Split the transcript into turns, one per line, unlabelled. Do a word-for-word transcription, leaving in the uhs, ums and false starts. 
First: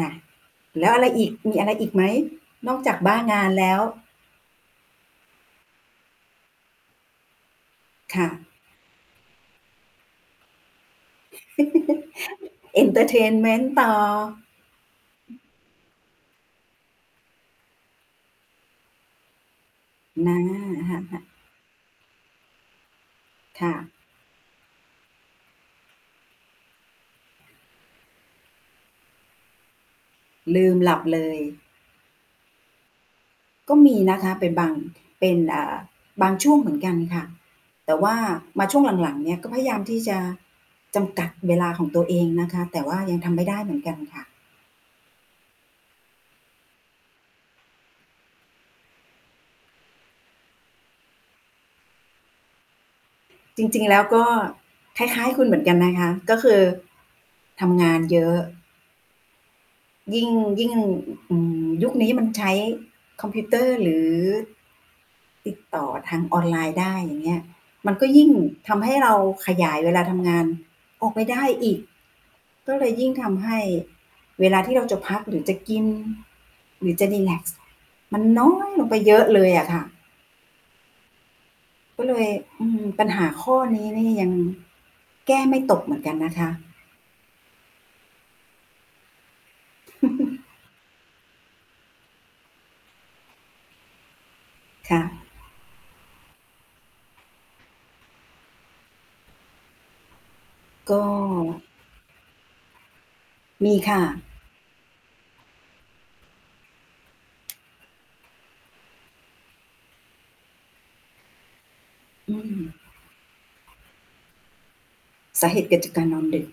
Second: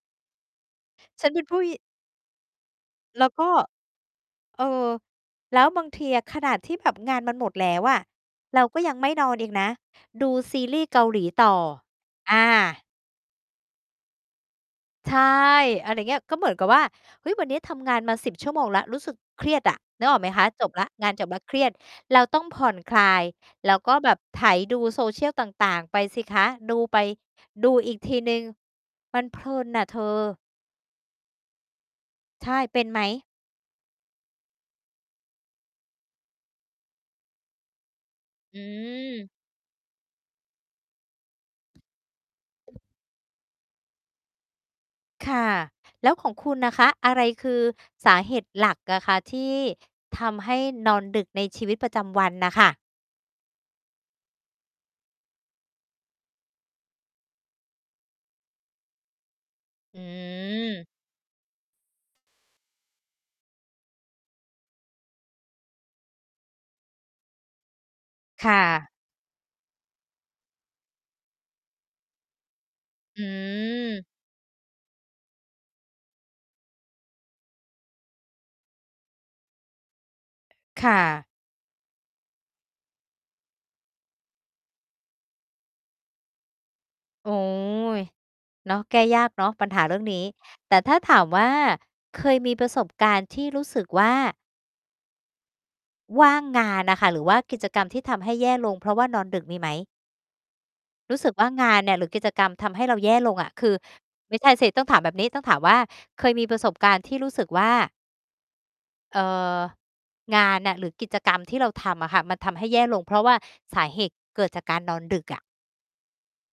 น่ะ แล้วอะไรอ
ฉั
ี
น
ก
เป็น
ม
ผู
ี
้
อะไร
ญ
อีกไหม นอกจากบ้า
แล้ว
ง
ก
า
็
นแล้ว?
เออ แล้วบางทีอะขนาดที่แบบงานมันหมดแล้วอะ
ค่ะ
เราก็ยังไม่นอนอีกนะ ดูซีรีส์เกาหลีต่อ อ
เ
า
อนเทอร์เทนเมนต์ ต่อ
ใช่ อะไรอย่างเงี้ย ก็เหมือนกับว่า เฮ้ย วันนี้ทำงานมา สิบ ชั่วโมงแล้ว รู้สึกเครียดอะ นึกออกไหม
นะ
คะ จบแล้ว
ค่
งาน
ะ
จบ
ๆ
แล้วเครียด เราต้องผ่อนคลาย
ค
แ
่
ล้วก
ะ
็แบบไถดู Social ต่าง ๆ ไปสิคะ ดูไป ดูอีกทีหนึ่ง มันเพลินน่ะเธอ
ลืมหลับเลย
ใช่ เป็นไหม?
ก็มีนะคะเป็นบาง เป็น อ่า บางช่วงเหมือนกันค่ะ แต่ว่า
อ
มาช่วงหลัง ๆ เ
ืม
นี่ยก็พยายามที่จะจำกัดเวลาของตัวเองนะคะ แต่ว่ายังทำไม่ได้เหมือนกันค่ะ
ค่ะ แล้วของคุณน่ะคะ อะไรคือสาเหตุหลักอะคะที่ทำให้นอนดึกในชีวิตประจำวันน่ะค่ะ?
จริง ๆ แล้วก็คล้าย ๆ คุณเหมือนกันนะคะ ก็คือทำงานเยอะ
อ
ยิ่ง ยิ่ง
ืม
อืม ยุคนี้มันใช้คอมพิวเตอร์ หรือติดต่อทางออนไลน์ได้ อย่างเงี้ย มันก็ยิ่ง
ค่
ทำให
ะ
้เราขยายเวลาทำงานออกไปได้อีก ก็เลยยิ่ง
อ
ทำให้
ืม
เวลาที่เราจะพักหรือจะกินหรือจะรีแลกซ์ มันน้อยลงไปเยอะเลยอะค่ะ
ค่ะ
ก็เลย อือ ปัญหาข้อนี้นี่ยังแก้ไม่ตกเหมือนกันนะคะ
โอ้ย เนาะ แก้ยากเนาะปัญหาเรื่องนี้ แต่ถ้าถามว่า เคยมีประสบการณ์ที่รู้สึกว่า
ค่ะ
ว่างงานน่ะค่ะ หรือว่ากิจกรรมที่ทำให้แย่ลง เพราะว่านอนดึกมีไหม?
ก็
รู้สึกว่างานเนี่ยหรือกิจกรรมทำให้เราแย่ลงอะ ค
ม
ื
ี
อ
ค่ะ
ไม่ใช่สิ ต้องถามแบบนี้ ต้องถามว่า เคยมีประสบการณ์ที่รู้สึกว่า เอ่อ งานน่ะหรือกิจกรรมที่เราทำอะค่ะ
อ
มั
ื
นทำให
ม
้แย่ลง เพราะว่าสาเหตุเกิดจากการนอนดึกอะ
สาเหตุเกิดจากการนอนดึก